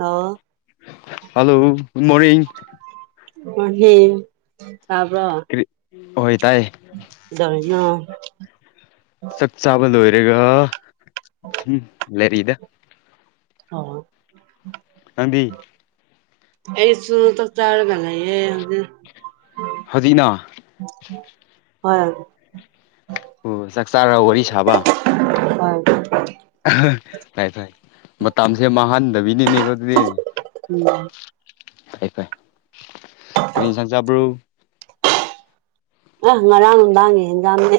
ꯑꯣ hello good morning good morning ꯇꯥꯕ꯭ꯔꯣ ꯍꯣꯏ ꯇꯥꯏꯌꯦ ꯀꯩꯗꯧꯔꯤꯅꯣ ꯆꯛ ꯆꯥꯕ ꯂꯣꯏꯔꯦꯒ ꯁꯨꯝ ꯂꯩꯔꯤꯗ ꯑꯣ ꯅꯪꯗꯤ ꯑꯩꯁꯨ ꯆꯥꯛ ꯆꯔꯒꯥ ꯂꯩꯌꯦ ꯍꯧꯖꯤꯛ ꯍꯧꯖꯤꯛꯅ ꯍꯣꯏ ꯑꯣ ꯆꯥꯛ ꯆꯥꯔ ꯋꯥꯔꯤ ꯁꯥꯕ ꯍꯣꯏ ꯑꯍꯥ ꯊꯥꯏ ꯊꯥꯏ ꯃꯇꯝꯁꯦ ꯃꯥꯡꯍꯟꯗꯕꯤꯅꯤꯅꯦꯀꯣ ꯑꯗꯨꯗꯤ ꯎꯝ ꯐꯩ ꯐꯩ ꯀꯔꯤ ꯌꯦꯟꯁꯥꯡ ꯆꯥꯕ꯭ꯔꯣ ꯑꯥ ꯉꯔꯥꯡ ꯅꯨꯡꯗꯥꯡꯒꯤ ꯑꯦꯟꯖꯥꯡꯅꯦ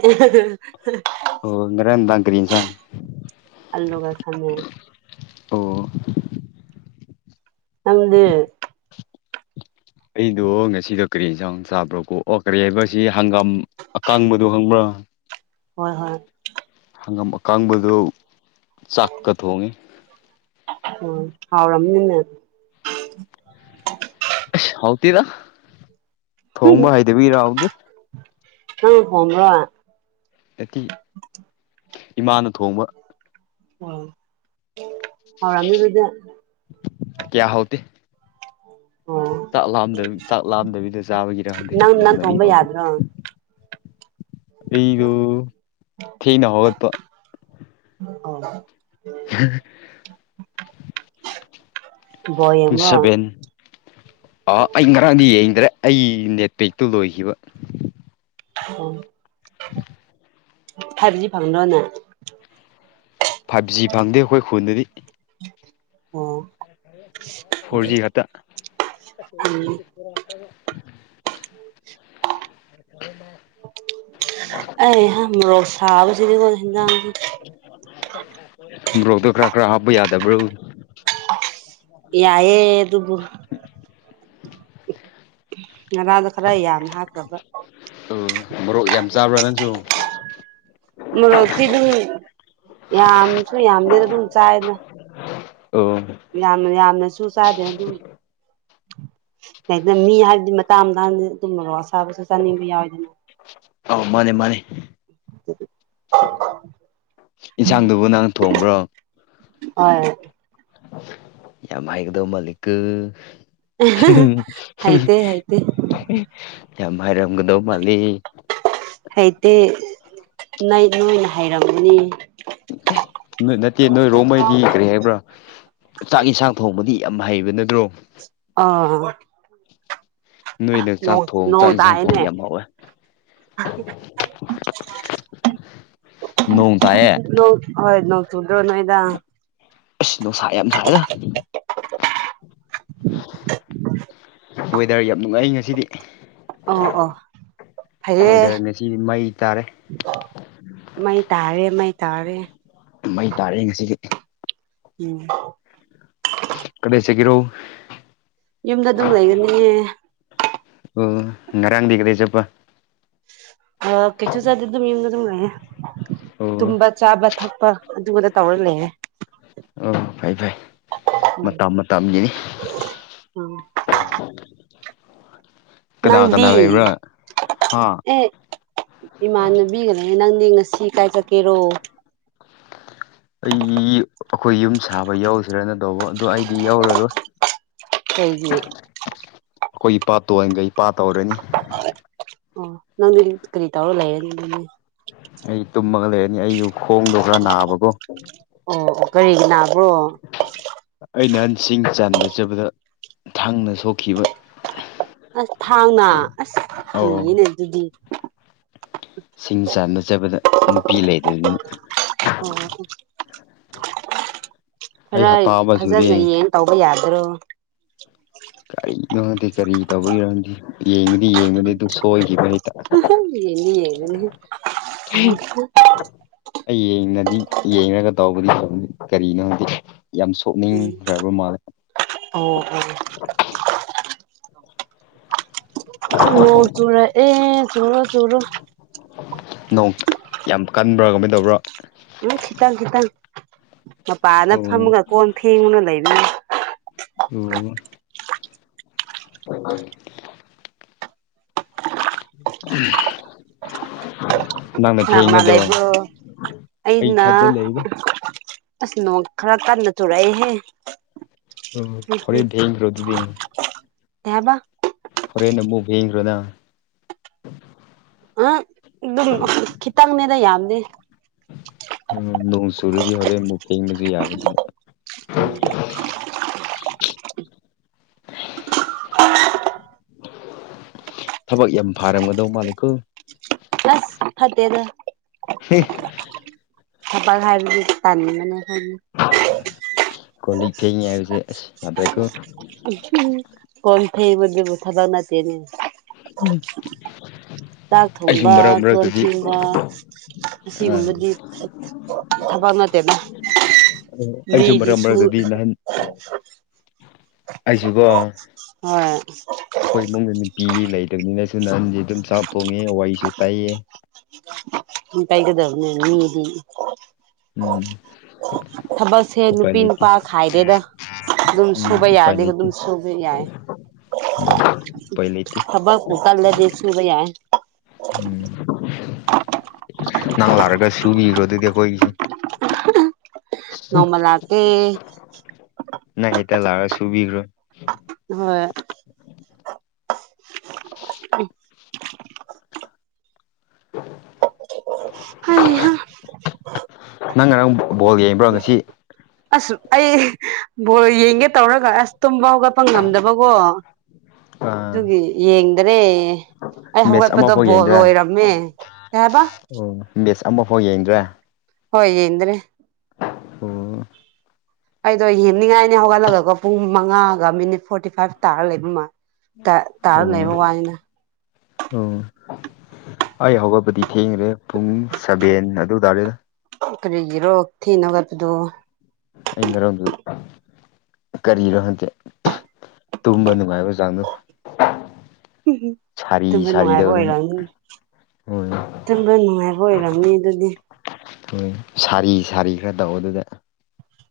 ꯑꯣ ꯉꯔꯥꯡ ꯅꯨꯡꯗꯥꯡ ꯀꯔꯤ ꯏꯟꯁꯥꯡ [unintelligible] ꯑꯜꯂꯨꯒ ꯈꯝꯃꯦꯟ ꯑꯣ ꯅꯪꯗꯤ ꯑꯩꯗꯣ ꯉꯁꯤꯗꯣ ꯀꯔꯤ ꯌꯦꯟꯁꯥꯡ ꯆꯥꯕ꯭ꯔꯣꯀꯣ ꯑꯣ ꯀꯔꯤ ꯍꯥꯏꯕ ꯑꯁꯤ ꯍꯪꯒꯥꯝ ꯑꯀꯥꯡꯕꯗꯣ ꯈꯪꯕ꯭ꯔꯥ ꯍꯣꯏ ꯍꯣꯏ ꯍꯪꯉꯝ ꯑꯀꯪꯕꯗꯨ ꯆꯥꯛꯀ ꯊꯣꯡꯉꯤ ꯎꯪ ꯍꯥꯎꯔꯝꯅꯤꯅ ꯑꯁ ꯍꯥꯎꯇꯤꯔ ꯊꯣꯡꯕ ꯍꯩꯗꯕꯤꯔ ꯍꯥꯎꯇꯦ ꯅꯪ ꯊꯣꯡꯕ꯭ꯔꯥ ꯑꯦꯠꯇꯤ ꯏꯃꯥꯅ ꯊꯣꯡꯕ ꯑꯣ ꯍꯥꯎꯔꯝꯃꯤꯗꯨꯗꯤ ꯀ꯭ꯌꯥ ꯍꯥꯎꯇꯦ ꯎꯝ ꯆꯥꯛ ꯂꯥꯝꯗ ꯆꯥꯛ ꯂꯥꯝꯗꯕꯤꯗ ꯆꯥꯕꯒꯤꯔ ꯈꯪꯗꯦ ꯅꯪ ꯅꯪ ꯌꯥꯝꯅꯗꯤ ꯊꯣꯡꯕ ꯍꯥꯎꯇꯦ ꯌꯥꯗ꯭ꯔꯣ ꯑꯩꯗꯨ ꯊꯦꯡꯅ ꯍꯧꯒꯠꯄ ꯑꯥ ꯕꯣꯜ ꯄꯨꯡ ꯌꯦꯡꯕ꯭ꯔꯥ ꯁꯚꯦꯟ ꯑꯥ ꯑꯩ ꯉꯔꯥꯡꯗꯤ ꯌꯦꯡꯗ꯭ꯔꯦ ꯑꯩ ꯅꯦꯠꯄꯦꯛꯇꯨ ꯂꯣꯏꯈꯤꯕ ꯑꯣ ꯐꯕꯗꯤ ꯐꯪꯗ꯭ꯔꯣꯅꯦ ꯐꯥꯏꯚ ꯖꯤ ꯐꯪꯗꯦ ꯑꯩꯈꯣꯏ ꯈꯨꯟꯗꯗꯤ ꯑꯣ ꯐꯣꯔꯖꯤ ꯈꯇ ꯎꯝ ꯑꯅ ꯑꯩꯍꯥ ꯃꯔꯣꯛ ꯁꯥꯥꯕꯁꯤꯗꯤꯅꯦ ꯍꯦꯟꯖꯥꯡ ꯕ꯭ꯔꯣꯛꯇꯣ ꯈꯔ ꯈꯔ ꯍꯥꯞꯄ ꯌꯥꯗꯕ꯭ꯔꯣ ꯌꯥꯌꯦ ꯑꯗꯨꯕꯨ ꯉꯔꯥꯗꯣ ꯈꯔ ꯌꯥꯝꯅ ꯍꯥꯞꯈ꯭ꯔꯕ ꯎ ꯃꯣꯔꯣꯛ ꯌꯥꯝ ꯆꯥꯕ꯭ꯔꯥ ꯅꯪꯁꯨ ꯃꯣꯔꯣꯛꯇꯤ ꯗꯨꯝ ꯌꯥꯝꯁꯨ ꯌꯥꯝꯗꯦꯅ ꯑꯗꯨꯝ ꯆꯥꯏꯗ ꯑꯣ ꯌꯥꯝꯅ ꯌꯥꯝꯅꯁꯨ ꯆꯥꯗꯦ ꯑꯗꯨꯝ ꯍꯦꯛꯇ ꯃꯤ ꯍꯥꯏꯕꯗꯤ ꯃꯇꯥꯡ ꯃꯇꯥꯡ ꯑꯗꯨꯨꯝ ꯃꯣꯔꯣ ꯑꯁꯥꯕꯁꯨ ꯆꯥꯅꯤꯡꯕ ꯌꯥꯎꯋꯤꯗꯅ ꯑꯥꯎ ꯃꯥꯅꯦ ꯃꯥꯅꯦ ꯏꯟꯁꯥꯡꯗꯨꯕꯨ ꯅꯪ ꯊꯣꯡꯕ꯭ꯔꯣ ꯍꯣꯢ ꯌꯥꯝ ꯍꯩꯒꯗꯧ ꯃꯥꯜꯂꯤꯀꯣ ꯍꯩꯇꯦ ꯍꯩꯇꯦ ꯌꯥꯝ ꯍꯥꯏꯔꯝꯒꯗꯧ ꯃꯥꯜꯂꯤ ꯍꯩꯇꯦ ꯅꯥꯏ ꯅꯣꯏꯅ ꯍꯩꯔꯝꯃꯅꯤ ꯅꯣꯏ ꯅꯠꯇꯦ ꯅꯣꯏ ꯔꯣꯃꯩꯒꯤ ꯀꯔꯤ ꯍꯥꯏꯕ꯭ꯔꯥ ꯆꯥꯛ ꯌꯦꯟꯁꯥꯡ ꯊꯣꯡꯕꯗꯤ ꯌꯥꯝ ꯍꯩꯕ ꯅꯠꯇ꯭ꯔꯣ ꯑꯥ ꯑ ꯅꯣꯏꯅ ꯅꯣ ꯆꯥꯛ ꯊꯣꯡ ꯅꯣꯡ ꯆꯥꯛ ꯏꯟꯁꯥꯡ ꯊꯣꯡ ꯇꯥꯏꯅꯦ ꯌꯥꯝ ꯍꯥꯎꯋꯦ [unintelligible] ꯅꯣꯡ ꯇꯥꯏꯌꯦ ꯅꯣꯟ ꯍꯣꯏ ꯅꯣꯡ ꯆꯨꯗ꯭ꯔꯣ ꯅꯣꯏꯗ ꯑꯩꯁ ꯅꯨꯡꯁꯥ ꯌꯥꯝ ꯁꯥꯥꯏꯗ [unintelligible] ꯋꯦꯗꯔ ꯌꯥꯝ ꯅꯨꯡꯉꯥꯏ ꯉꯁꯤꯗꯤ ꯑꯣ ꯑꯣ ꯐꯩꯌꯦ ꯋꯦꯗꯔ ꯉꯁꯤꯗꯤ ꯃꯩ ꯇꯥꯔꯦ ꯃꯩ ꯇꯥꯔꯦ ꯃꯩ ꯇꯥꯔꯦ ꯃꯩ ꯇꯥꯔꯦ ꯉꯁꯤꯗꯤ ꯎꯝ ꯀꯗꯁ ꯁꯦꯒꯤꯔꯣ ꯌꯨꯝꯗ ꯑꯗꯨꯝ ꯂꯩꯒꯅꯤꯌꯦ ꯑꯣ ꯉꯔꯥꯡꯗꯤ ꯀꯗꯩ ꯆꯠꯄ ꯑ ꯀꯩꯁꯨ ꯆꯥꯗꯦ ꯑꯗꯨꯝ ꯌꯨꯝꯗ ꯑꯗꯨꯝ ꯉꯥꯏꯌꯦ ꯑꯣ ꯇꯨꯝꯕ ꯆꯥꯕ ꯊꯛꯄ ꯑꯗꯨꯗ ꯇꯧꯔ ꯂꯩꯔꯦ ꯑꯣ ꯐꯩ ꯐꯩ ꯎꯝ ꯃꯇꯝ ꯃꯇꯝꯒꯤꯅꯤ ꯎꯝ ꯀꯅꯥ ꯀꯅꯥ ꯅꯪꯗꯤ ꯂꯩꯕ꯭ꯔꯥ ꯍꯥ ꯑꯦ ꯏꯃꯥꯟꯅꯕꯤꯒꯅꯦ ꯅꯪꯅꯦ ꯉꯁꯤ ꯀꯥꯏ ꯆꯠꯀꯦꯔꯣ ꯑꯩ ꯑꯩꯈꯣꯏ ꯌꯨꯝ ꯁꯥꯕ ꯌꯥꯎꯁ ꯁꯤꯔꯅ ꯇꯧꯕ ꯑꯗꯨꯗꯣ ꯑꯩꯗꯤ ꯌꯥꯎꯔꯔꯣꯏ ꯀꯩꯒꯤ ꯑꯩꯈꯣꯏ ꯏꯄꯥ ꯇꯣꯑꯦꯟꯒꯩ ꯏꯄꯥ ꯇꯧꯔꯅꯤ ꯑꯣ ꯅꯪꯗꯤ ꯀꯔꯤ ꯇꯧꯔꯒ ꯂꯩꯔꯦꯅꯤ ꯑꯗꯨꯗꯤ ꯑꯩ ꯇꯨꯝꯃꯒ ꯂꯩꯔꯅꯤ ꯑꯩꯖꯨ ꯈꯣꯡꯗꯣ ꯈ꯭ꯔꯥ ꯅꯥꯕꯀꯣ ꯑꯣ ꯑꯣ ꯀꯔꯤꯒꯤ ꯅꯥꯕ꯭ꯔꯣ ꯑꯩ ꯅꯍꯥꯟꯁꯤꯡ ꯆꯥꯟꯕ ꯆꯠꯕꯗ ꯊꯥꯡꯅ ꯁꯣꯛꯈꯤꯕ ꯑꯁ ꯊꯥꯡꯅ ꯑꯁ ꯑꯧ ꯀꯤꯌꯦꯅꯦ ꯑꯗꯨꯗꯤ ꯁꯤꯡ ꯆꯥꯅ ꯆꯕꯗ ꯅꯨꯄꯤ ꯂꯩꯗꯕꯅꯤꯅ ꯑꯣ ꯑꯩ ꯈꯔ ꯍꯞꯇꯥ ꯑꯃ ꯁꯨꯔꯦ ꯐꯖꯅꯌꯦꯡ ꯇꯧꯕ ꯌꯥꯗꯔꯣ ꯀꯔꯤꯅꯣꯈꯥꯗꯦ ꯀꯔꯤ ꯇꯧꯕꯒꯤꯔꯈꯪꯗꯦ ꯌꯦꯡꯕꯗꯤ ꯌꯦꯡꯕꯅꯤ ꯑꯗꯨ ꯁꯣꯏꯒꯤꯕ ꯍꯦꯛꯇꯥ [unintelligible] ꯑꯩ ꯌꯦꯡꯉꯗꯤ ꯌꯦꯡꯉꯒ ꯇꯧꯕꯗꯤ ꯐꯕꯅꯤ ꯀꯔꯤꯅꯣꯗꯤ ꯌꯥꯝ ꯊꯣꯛꯅꯤꯡ ꯎꯝ ꯗ꯭ꯔꯥꯕꯔ ꯃꯥꯜꯂꯦ ꯑꯣ ꯑꯣ ꯅꯣ ꯆꯨꯔꯥꯛꯑꯦ ꯆꯨꯔꯣ ꯆꯨꯔꯣ ꯅꯣꯡ ꯌꯥꯝ ꯀꯟꯕ꯭ꯔꯥ ꯀꯃꯥꯏ ꯇꯧꯕ꯭ꯔꯥ ꯅꯣꯏ ꯈꯤꯇꯪ ꯈꯤꯇꯪ ꯃꯄꯥꯅ ꯑꯣ ꯐꯝꯃꯒ ꯀꯣꯟ ꯐꯦꯡꯉꯨꯅ ꯂꯩꯕꯅꯤ ꯑꯣ ꯅꯪꯅ ꯀꯅꯥ ꯀꯅꯥ ꯐꯦꯡꯒꯗ꯭ꯔꯣ ꯂꯩꯕ꯭ꯔꯣ ꯑꯩ ꯑꯩꯅ ꯏꯊꯟꯗ ꯂꯩꯗ ꯑꯁ ꯅꯣꯡ ꯈꯔ ꯀꯟꯅ ꯆꯨꯔꯛꯏꯍꯦ ꯑꯣ ꯀꯩ ꯍꯣꯔꯦꯟ ꯐꯦꯡꯈ꯭ꯔꯣ ꯑꯗꯨꯗꯤ ꯍꯥꯏꯕ ꯐꯣꯔꯦꯟꯗꯃꯨꯛ ꯌꯦꯡꯗ꯭ꯔ‌ꯣ ꯅꯪ ꯑ ꯑꯗꯨꯝ ꯈꯤꯇꯪꯅꯦꯗ ꯌꯥꯝꯗꯦ ꯎꯝ ꯅꯣꯡ ꯆꯨꯔꯗꯤ ꯍꯣꯔꯦꯟ ꯃꯨꯛ ꯐꯦꯡꯕꯖꯨ ꯌꯥꯕꯗꯨ ꯎꯝ ꯊꯕꯛ ꯌꯥꯝ ꯐꯥꯔꯝꯒꯗꯧ ꯃꯥꯂꯦꯀꯣ ꯑꯁ ꯐꯠꯇꯦꯗ ꯍꯦ ꯊꯥꯕꯛ ꯍꯥꯏꯕꯗꯤ ꯇꯟꯕꯅꯦ [unintelligible] ꯀ‌ꯣꯜꯂꯤꯛ ꯐꯦꯡꯉꯤ ꯍꯥꯏꯕꯁꯦ ꯑꯁ ꯌꯥꯗ꯭ꯔ‌ꯦꯀꯣ ꯎꯝ ꯍꯨꯝ ꯀꯣꯟ ꯐꯦꯡꯕꯗꯨꯕꯨ ꯊꯕꯛ ꯅꯠꯇꯦꯅꯦ ꯎꯝ ꯆꯥꯛ ꯊꯣꯡꯕ ꯀꯣꯟ ꯐꯦꯡꯕ ꯑꯥ ꯑꯁꯤꯒꯨꯝꯕꯗꯤ ꯊꯕꯛ ꯅꯠꯇꯦꯗ ꯑꯣ [unintelligible] ꯑꯩꯁꯨ ꯃꯤꯗꯤ ꯃꯔꯛ ꯁꯨ ꯃꯔꯛꯇꯗꯤ ꯅꯍꯥꯟ ꯑꯩꯁꯨꯒꯣ ꯍꯣꯏ ꯑꯈꯣꯏ ꯏꯃꯨꯡꯒꯤ [unintelligible] ꯄꯤ ꯂꯩꯇꯕꯅꯤꯅꯁꯨ ꯅꯍꯟ [unintelligible] ꯗꯨꯝ ꯆꯥꯛ ꯊꯣꯡꯉꯦ ꯋꯥꯔꯤꯁꯨ ꯇꯥꯏꯌꯦ꯫ ꯎꯝ ꯇꯩꯒꯗꯝꯅꯦ ꯃꯤꯗꯤ ꯎꯝ ꯊꯕꯛꯁꯦ ꯎꯄꯥꯏ ꯅꯨꯄꯤ ꯂꯩꯇꯦ ꯅꯨꯄꯥ ꯈꯥꯏꯗꯦꯗ ꯗꯨꯝ ꯎꯝ ꯁꯨꯕ ꯎꯄꯥꯏ ꯌꯥꯔꯗꯤ ꯂꯩꯇꯦ ꯑꯗꯨꯝ ꯁꯨꯕ ꯌꯥꯏ ꯎꯄꯥꯏ ꯂꯩꯇꯦ ꯊꯕꯛ ꯄꯨ ꯀꯜꯂꯗꯤ ꯁꯨꯨꯕ ꯌꯥꯏ ꯎꯝ ꯅꯪ ꯂꯥꯛꯔꯒ ꯁꯨꯕꯤꯈ꯭ꯔꯣ ꯑꯗꯨꯗꯤ ꯑꯈꯣꯏꯒꯤꯁꯦ ꯅꯣꯡꯃ ꯂꯥꯛꯀꯦ ꯅꯪ ꯍꯦꯇꯥ ꯂꯥꯛꯔ ꯁꯨꯕꯤꯒ꯭ꯔꯣ꯫ ꯍꯣꯏ ꯎꯝ ꯍꯩ ꯍꯥ ꯅꯪ ꯉꯔꯥꯡ ꯕꯣꯜ ꯌꯦꯡꯕ꯭ꯔꯣ ꯉꯁꯤ ꯑꯁ ꯑꯩ ꯕꯣꯜ ꯌꯦꯡꯒꯦ ꯇꯧꯔꯒ ꯑꯁ ꯇꯨꯝꯕ ꯍꯧꯒꯠꯄ ꯉꯝꯗꯕꯀꯣ꯫ ꯗꯨꯒꯤ ꯌꯦꯡꯗ꯭ꯔꯦ ꯫ ꯑꯩ ꯃꯦꯠꯆ ꯍꯧꯒꯠꯄꯗꯣ ꯑꯃꯐꯥꯎ ꯕ‌ꯣꯜ ꯂꯣꯏꯔꯝꯃꯦ ꯀꯩ ꯍꯥꯏꯕ ꯎꯝ ꯃ‌ꯦꯠꯁ ꯑꯃꯐꯥꯎ ꯌꯦꯡꯗ꯭ꯔꯦ ꯍꯣꯏ ꯌ‌ꯦꯡꯗ꯭ꯔ‌ꯦ ꯫ ꯎ ꯑꯩꯗꯣ ꯌꯦꯡꯅꯤꯡꯉꯥꯏꯅꯤ ꯍꯧꯒꯠꯂꯒꯀꯣ ꯄꯨꯡ ꯃꯉꯥꯒ ꯃꯤꯅꯤꯠ ꯐꯣꯔꯇꯤ ꯐꯥꯏꯚ ꯇꯥꯔ ꯂꯩꯕ ꯃꯥ ꯇ ꯑꯣ ꯇꯥꯔ ꯂꯩꯕ ꯋꯥꯅꯤꯅ ꯫ ꯑꯣ ꯑꯩ ꯍꯧꯒꯠꯄꯗꯤ ꯊꯦꯡꯈꯔꯦ ꯄꯨꯡ ꯁꯚꯦꯟ ꯑꯗꯨ ꯇꯔꯦꯗꯥ ꯫ ꯀꯔꯤꯒꯤꯔꯣ ꯊ‌ꯦꯡꯅꯥ ꯍꯧꯒꯠꯄꯗꯨ? ꯑꯩ ꯉꯔꯥꯡꯗꯨ ꯀꯔꯤꯔ‌ꯣ ꯈꯪꯗ‌ꯦ ꯇꯨꯝꯕ ꯅꯨꯡꯉꯥꯏꯕ ꯆꯥꯡꯗꯨ ꯁꯥꯔꯤ ꯇꯨꯝꯕ ꯅꯨꯡꯉꯥꯏꯕ ꯁꯥꯔꯤꯗꯧꯔꯤꯅꯦ ꯑꯣꯏꯔꯝꯅꯤ ꯍꯣꯏ ꯇꯨꯝꯕ ꯅꯨꯡꯉꯥꯏꯕ ꯑꯣꯏꯔꯝꯅꯤ ꯑꯗꯨꯗꯤ ꯎꯝ ꯁꯥꯔꯤ ꯁꯥꯔꯤ ꯈꯔ ꯇꯧꯕꯗꯨꯗ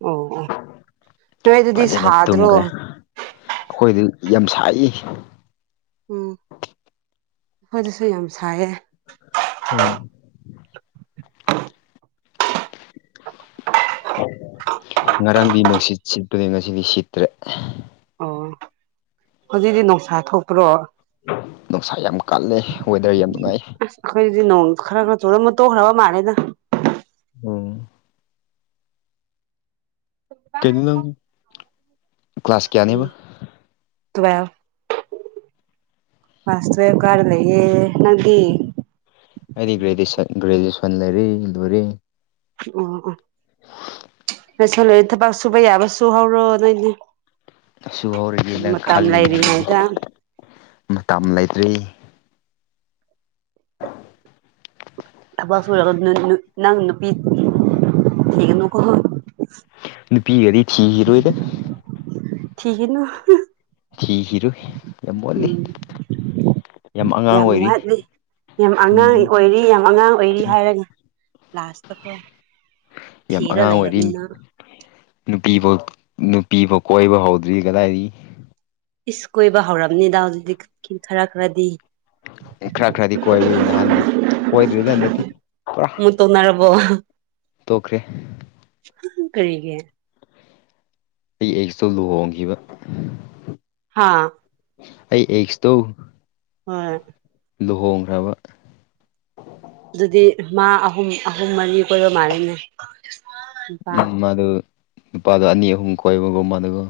ꯑꯣ ꯑꯣ ꯅꯣꯏ ꯑꯗꯨꯗꯤ ꯐꯖꯅ ꯁꯥꯗ꯭ꯔꯣ ꯇꯨꯝꯈ꯭ꯔꯦ ꯑꯩꯈꯣꯏꯗꯤ ꯌꯥꯝ ꯁꯥꯏꯌꯤ ꯎꯝ ꯑꯩꯈꯣꯏꯗꯁꯨ ꯌꯥꯝ ꯁꯥꯏꯌꯦ [inaudible] ꯉꯔꯥꯡꯗꯤ ꯅꯨꯡꯁꯤꯠ ꯁꯤꯠꯄꯅꯦ ꯉꯁꯤꯗꯤ ꯁꯤꯠꯇ꯭ꯔꯦ ꯑꯣ ꯍꯧꯖꯤꯛꯇꯤ ꯅꯨꯡꯁꯥ ꯊꯣꯛꯄꯔꯣ ꯅꯨꯡꯁꯥ ꯌꯥꯝ ꯀꯜꯂꯦ ꯋꯦꯗꯔ ꯌꯥꯝ ꯅꯨꯡꯉꯥꯏ ꯑꯩꯈꯣꯏꯗꯗꯤ ꯅꯣꯡ ꯈꯔ ꯈꯔ ꯆꯨꯔꯝꯃꯥ ꯇꯣꯛꯈ꯭ꯔꯥꯕ ꯃꯥꯜꯂ‌ꯦꯗꯥ ꯎꯝ ꯀꯩꯅ‌ꯣ ꯅꯪ ꯀ꯭ꯂꯥꯁ ꯎꯝ ꯀꯌꯥꯅꯦꯕ [unintelligible] ꯀꯂ꯭ꯥꯁ ꯇꯨꯋꯦꯜꯐ ꯀꯔꯥ ꯂꯩꯌꯦ ꯅꯪꯗꯤ? ꯑꯩꯗꯤ ꯒ꯭ꯔꯦꯗ‌ꯦꯁꯟ ꯒ꯭ꯔꯦꯖꯨꯋ‌ꯦꯁꯟ ꯂꯩꯔꯦ ꯂꯣꯏꯔ‌ꯦ ꯎꯝ ꯎꯝ ꯎꯝ ꯂꯣꯏꯁꯜꯂꯛꯑꯦ ꯊꯕꯛ ꯁꯨꯨꯕ ꯌꯥꯕ ꯁꯨꯍꯧꯔꯣ ꯅꯣꯏꯗꯤ ꯁꯨꯍꯧꯔꯒꯦꯅ ꯃꯇꯝ ꯈꯜꯂꯤꯅꯦ ꯂꯩꯔꯤꯉꯩꯗ ꯃꯇꯝ ꯂꯩꯇ꯭ꯔꯦ ꯊꯕꯛ ꯁꯨꯔꯒ ꯅꯣꯏ ꯅꯣꯏ ꯅꯪ ꯅꯨꯄꯤ ꯊꯤꯒꯅꯨ ꯀ‌ꯣ ꯅꯨꯄꯤꯒꯗꯤ ꯊꯤꯒꯤꯔꯣꯏꯗꯥ ꯊꯤꯈꯤꯅꯨ ꯊꯤꯒꯤꯔꯨꯏ ꯌꯥꯝ ꯋꯥꯠꯂꯤ ꯎꯝ ꯌꯥꯝ ꯑꯉꯥꯡ ꯑꯣꯏꯔꯤ ꯌꯥꯝ ꯑꯉꯥꯡ ꯎꯝ ꯑꯣꯏꯔꯤ ꯌꯥꯝ ꯑꯉꯥꯡ ꯑꯣꯏꯔꯤ ꯍꯥꯏꯔꯒꯥ ꯂꯥꯁꯇꯀꯣ ꯌꯥꯝ ꯊꯤꯔ ꯑꯉꯥꯡ ꯑꯣꯏꯔꯤ ꯂꯩꯔꯕꯅꯤꯅ ꯅꯨꯄꯤꯕꯥꯎ ꯅꯨꯄꯤꯕꯥꯎ ꯀꯣꯏꯕ ꯍꯧꯗ꯭ꯔꯤ ꯀꯗꯥꯏꯗꯒꯤ ꯏꯁ ꯀꯣꯏꯕ ꯍꯧꯔꯝꯅꯤꯗ ꯍꯧꯖꯤꯛꯇꯤ ꯀꯤ ꯈꯔ ꯈꯔꯗꯤ ꯈꯔ ꯈꯔꯗꯤ ꯀꯣꯏꯕꯩ ꯅꯍꯥꯟꯗꯤ ꯀꯣꯏꯗ꯭ꯔꯤꯗ ꯍꯟꯗꯛꯇꯤ ꯄꯨꯔꯥ ꯇꯣꯛꯅꯔꯕꯣ? ꯇꯣꯛꯈ꯭ꯔꯦ ꯀꯔꯤꯒꯤ ꯑꯩ ꯑꯦꯛꯁꯇ‌ꯣ ꯂꯨꯍꯣꯡꯈꯤꯕꯥ ꯍꯥꯥ ꯑꯩ ꯑꯦꯛꯁꯇꯣ ꯍꯣꯏ ꯂꯨꯍꯣꯡꯈ꯭ꯔꯕ ꯑꯗꯨꯗꯤ ꯃꯥ ꯑꯍꯨꯝ ꯑꯍꯨꯝ ꯃꯔꯤ ꯀꯣꯏꯕ ꯃꯥꯜꯂꯦꯅꯦ ꯅꯨꯄꯥ ꯎꯝ ꯃꯥꯗꯣ ꯅꯨꯄꯥꯗꯣ ꯑꯅꯤ ꯑꯍꯨꯝ ꯀꯣꯏꯕꯒꯨꯝ ꯃ ꯑꯗꯨꯒ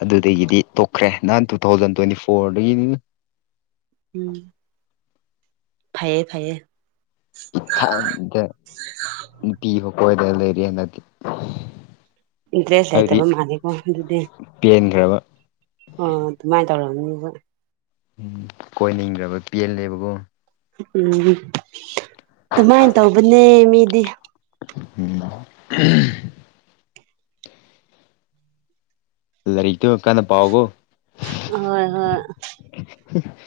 ꯑꯗꯨꯗꯒꯤꯗꯤ ꯇꯣꯛꯈ꯭ꯔꯦ ꯅꯍꯥꯟ ꯇꯨ ꯊꯥꯎꯖꯟ ꯇꯣꯏꯟꯇꯤ ꯐꯣꯔꯗꯒꯤꯅꯤ ꯎꯝ ꯐꯩꯌꯦ ꯐꯩꯌꯦ ꯏꯊꯟꯗ ꯅꯨꯄꯤ ꯑꯝꯐꯥꯎ ꯀꯣꯏꯗ ꯂꯩꯔꯦ ꯍꯟꯗꯛꯇꯤ ꯏꯟꯇ꯭ꯔꯦꯁ ꯂꯩꯇꯕ ꯃꯥꯜꯂꯦꯀꯣ ꯑꯗꯨꯗꯤ ꯄꯦꯟꯒ꯭ꯔꯕ ꯎꯝ ꯑꯗꯨꯃꯥꯏ ꯇꯧꯔꯝꯅꯤꯕ ꯎꯝ ꯀꯣꯏꯅꯤꯡꯗꯕ [unintelligible] ꯎꯝ ꯑꯗꯨꯃꯥꯏ ꯇꯧꯕꯅꯦ ꯃꯤꯗꯤ ꯎꯝ [unintelligible] ꯂꯥꯏꯔꯤꯛꯇꯣ ꯀꯟꯅ ꯄꯥꯎꯒꯣ ꯍꯣꯏ ꯍꯣꯏ [unintelligible]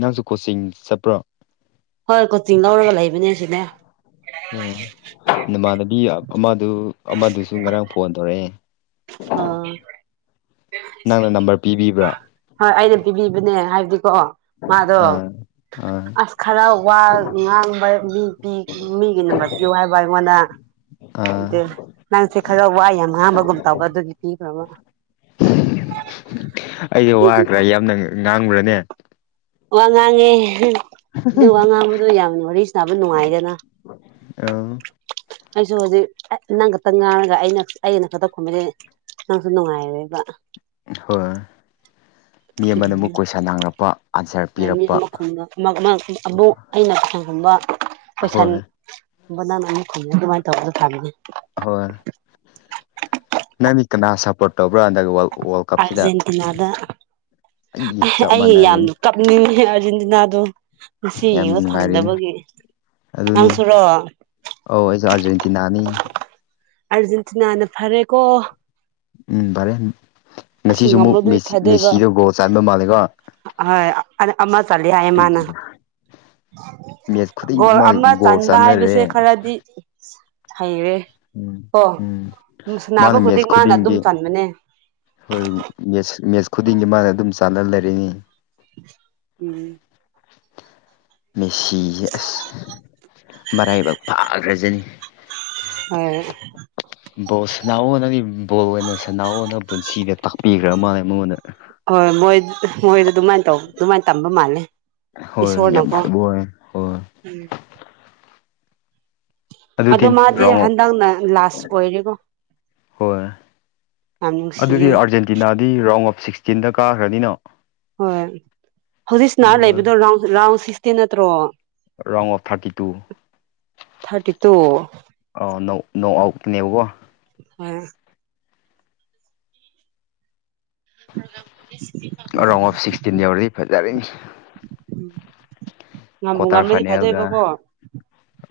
ꯅꯪꯁꯨ ꯀꯣꯆꯤꯡ ꯆꯠꯄ꯭ꯔꯣ ꯍꯣꯏ ꯀꯣꯆꯤꯡ ꯂꯧꯔꯒ ꯂꯩꯕꯅꯦ ꯍꯧꯖꯤꯛꯅ ꯑꯣ ꯅꯃꯥꯟꯅꯕꯤ ꯑꯃꯗꯨ ꯑꯃꯗꯨꯁꯨ ꯉꯔꯥꯡ ꯐꯣꯟ ꯇꯧꯔꯛꯑꯦ ꯑꯥ ꯅꯪꯅ ꯅꯝꯕꯔ ꯄꯤꯕꯤꯕ꯭ꯔꯥ ꯍꯣꯏ ꯑꯩꯅ ꯄꯤꯕꯤꯕꯅꯦ ꯍꯥꯏꯕꯗꯤꯀꯣ ꯃꯥꯗꯣ ꯑꯥ ꯑꯥ ꯑꯁ ꯈꯔ ꯋꯥ ꯉꯥꯡꯕ ꯃꯤ ꯄꯤ ꯃꯤꯒꯤ ꯅꯝꯕꯔ ꯄꯤꯌꯨ ꯍꯥꯏꯕ ꯑꯩꯉꯣꯟꯗ ꯑꯥ ꯑꯗꯨ ꯅꯪꯁꯦ ꯈꯔ ꯋꯥ ꯌꯥꯝ ꯉꯥꯡꯕꯒꯨꯝ ꯇꯧꯕ ꯑꯗꯨꯒꯤ ꯄꯤꯈ꯭ꯔꯣꯕ [unintelligible] ꯑꯩꯖꯦ ꯋꯥꯒ꯭ꯔ ꯌꯥꯝꯅ ꯉꯥꯡꯕ꯭ꯔꯅꯦ ꯋꯥ ꯉꯥꯡꯉꯦ [unintelligible] ꯑꯗꯨ ꯋꯥ ꯉꯥꯡꯕꯗꯣ ꯌꯥꯝꯅ ꯋꯥꯔꯤ ꯁꯥꯟꯅꯕ ꯅꯨꯡꯉꯥꯏꯗꯅ ꯑꯥ ꯑꯩꯁꯨ ꯍꯧꯖꯤꯛ ꯑ ꯅꯪ ꯈꯛꯇ ꯉꯥꯡꯉꯒ ꯑꯩꯅ ꯑꯩꯅ ꯈꯛꯇ ꯈꯨꯝꯃꯗꯤ ꯅꯪꯁꯨ ꯅꯨꯡꯉꯥꯏꯔꯣꯏꯕ ꯍꯣꯏ ꯃꯤ ꯑꯃꯅ ꯑꯃꯨꯛ ꯀꯣꯏꯁꯟ ꯍꯪꯔꯛꯄ ꯑꯟꯁꯔ ꯄꯤꯔꯛꯄ ꯃ ꯃꯒꯤ ꯑꯃꯨꯛ ꯑꯩꯅ ꯍꯪꯍꯟꯕ ꯀꯣꯏꯁꯟ ꯍꯣꯏ [unintelligible] ꯑꯗꯨꯃꯥꯏꯅ ꯇꯧꯕꯗꯣ ꯊꯥ [unintelligible] ꯍꯣꯏ ꯅꯪꯗꯤ ꯀꯅꯥ ꯁꯞꯄꯣꯔꯠ ꯇꯧꯕ꯭ꯔ ꯍꯟꯗꯛ ꯋꯥꯔꯜ ꯋꯥꯔꯜ ꯀꯞꯁꯤꯗ ꯑꯥꯔꯖꯦꯟꯇꯤꯅꯥꯗ ꯑꯩ ꯆꯞ ꯑꯩ ꯌꯥꯝ ꯃꯥꯟꯅꯔꯦꯅꯤ ꯀꯞꯅꯤꯡꯉꯦ ꯑꯔꯖꯦꯟꯇꯤꯅꯥꯗꯣ ꯉꯁꯤ ꯌꯥꯝ ꯌꯦꯡꯕ ꯅꯨꯡꯉꯥꯏꯔꯤꯅꯤ ꯐꯪꯗꯕꯒꯤ ꯑꯗꯨꯅꯤ ꯅꯪꯁꯨꯔꯣ ꯑꯧ ꯑꯩꯁꯨ ꯑꯔꯖꯦꯟꯇꯤꯅꯥꯅꯤ ꯑꯥꯔꯖꯦꯟꯇꯤꯅꯥꯅ ꯐꯔꯦꯀꯣ ꯎꯝ ꯐꯔꯦ ꯑꯁ ꯉꯁꯤꯖꯨ ꯑꯃꯨꯛ ꯉꯝꯃꯗꯤ ꯃꯦꯁꯤ ꯃꯦꯁꯤꯗꯣ ꯒꯣꯜ ꯆꯟꯕ ꯃꯥꯜꯂꯦꯀꯣ ꯍꯣꯏ ꯑ ꯑꯃ ꯆꯜꯂꯤ ꯍꯥꯏꯌꯦ ꯃꯥꯅ ꯑꯩꯒꯤ ꯃꯦꯠꯁ ꯒꯣꯜ ꯈꯨꯗꯤꯡꯃꯛ ꯑꯃ ꯒꯣꯜ ꯆꯟꯕ ꯍꯥꯏꯕꯁꯦ ꯆꯥꯟꯅꯔꯦ ꯈꯔꯗꯤ ꯍꯩꯔꯦ ꯎꯝ ꯀꯣ ꯎꯝ ꯁꯥꯟꯅꯕ ꯃꯥꯅ ꯃꯦꯠꯁ ꯈꯨꯗꯤꯡ ꯃꯥꯅ ꯑꯗꯨꯝ ꯈꯨꯗꯤꯡꯒꯤ ꯆꯟꯕꯅꯦ ꯍꯣꯏ ꯃꯦꯠꯁ ꯃꯦꯠꯁ ꯈꯨꯗꯤꯡꯒꯤ ꯃꯥꯅ ꯑꯗꯨꯝ ꯆꯥꯟꯅ ꯂꯩꯔꯤꯅꯤ ꯎꯝ ꯃꯦꯁꯤꯖꯦ ꯑꯁ ꯃꯔꯥꯏꯕꯛ ꯐꯥꯒ꯭ꯔꯖꯅꯤ ꯍꯣꯏ ꯕꯣꯜ ꯁꯥꯟꯅꯧꯑꯣ ꯅꯪꯗꯤ ꯕꯣꯜ ꯑꯣꯏꯅ ꯁꯥꯟꯅꯧꯑꯣ ꯅ ꯄꯨꯟꯁꯤꯗ ꯇꯥꯛꯄꯤꯒ꯭ꯔ ꯃꯥꯜꯂꯦ ꯃꯉꯣꯟꯗ ꯍꯣꯏ ꯃꯣꯏ ꯃꯣꯏꯗ ꯑꯗꯨꯃꯥꯏ ꯇꯧ ꯑꯗꯨꯃꯥꯏ ꯇꯝꯕ ꯃꯥꯜꯂꯦ ꯍꯣꯏ ꯌꯥꯝꯍꯩꯕ [unintelligible] ꯍꯣꯏ ꯎꯝ ꯑꯗꯣ ꯑꯗꯨꯗꯤ ꯃꯥꯗꯤ ꯔꯥꯎꯟ ꯑꯣꯐ ꯍꯟꯗꯛꯅ ꯂꯥꯁ ꯑꯣꯏꯔꯦꯀꯣ ꯍꯣꯏ ꯌꯥꯝ ꯅꯨꯡꯁꯤꯌꯦ ꯇꯤꯅꯥꯗꯤ ꯔꯥꯎꯟ ꯑꯣꯐ ꯁꯤꯛꯁꯇꯤꯟꯗ ꯀꯥꯒ꯭ꯔꯅꯤꯅꯣ ꯍꯣꯏ ꯍꯧꯖꯤꯛ [unintelligible] ꯂꯩꯕꯗꯣ ꯔꯥꯎꯟ ꯔꯥꯎꯟ ꯁꯤꯛꯁꯇꯤꯟ ꯅꯠꯇ꯭ꯔꯣ round of thirty two thirty two ꯑꯣ ꯅꯣꯛ ꯅꯣꯛ ꯑꯥꯎꯠꯅꯦꯕꯀꯣ ꯍꯣꯏ ꯄ꯭ꯔꯣꯒ꯭ꯔꯥꯝ ꯂꯣꯏꯅ [unintelligible] [unintelligible] ꯑꯣꯐ ꯁꯤꯛꯁꯇꯤꯟ ꯌꯧꯔꯗꯤ ꯐꯖꯔꯅꯤ ꯎꯝ ꯀ꯭ꯋꯥꯇꯔ ꯐꯥꯏꯅꯦꯜꯒ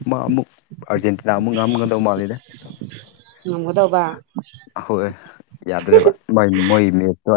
ꯑꯃ ꯑꯃꯨꯛ ꯑꯥꯔꯖꯦꯟꯇꯤꯅꯥ ꯑꯃꯨꯛ ꯉꯝꯒꯗꯧ ꯃꯥꯜꯂꯤꯗ ꯉꯝꯒꯗꯧꯕ ꯍꯣꯏ ꯌꯥꯗ꯭ꯔꯦꯕ ꯃꯣꯏ ꯃꯣꯏ [unintelligible]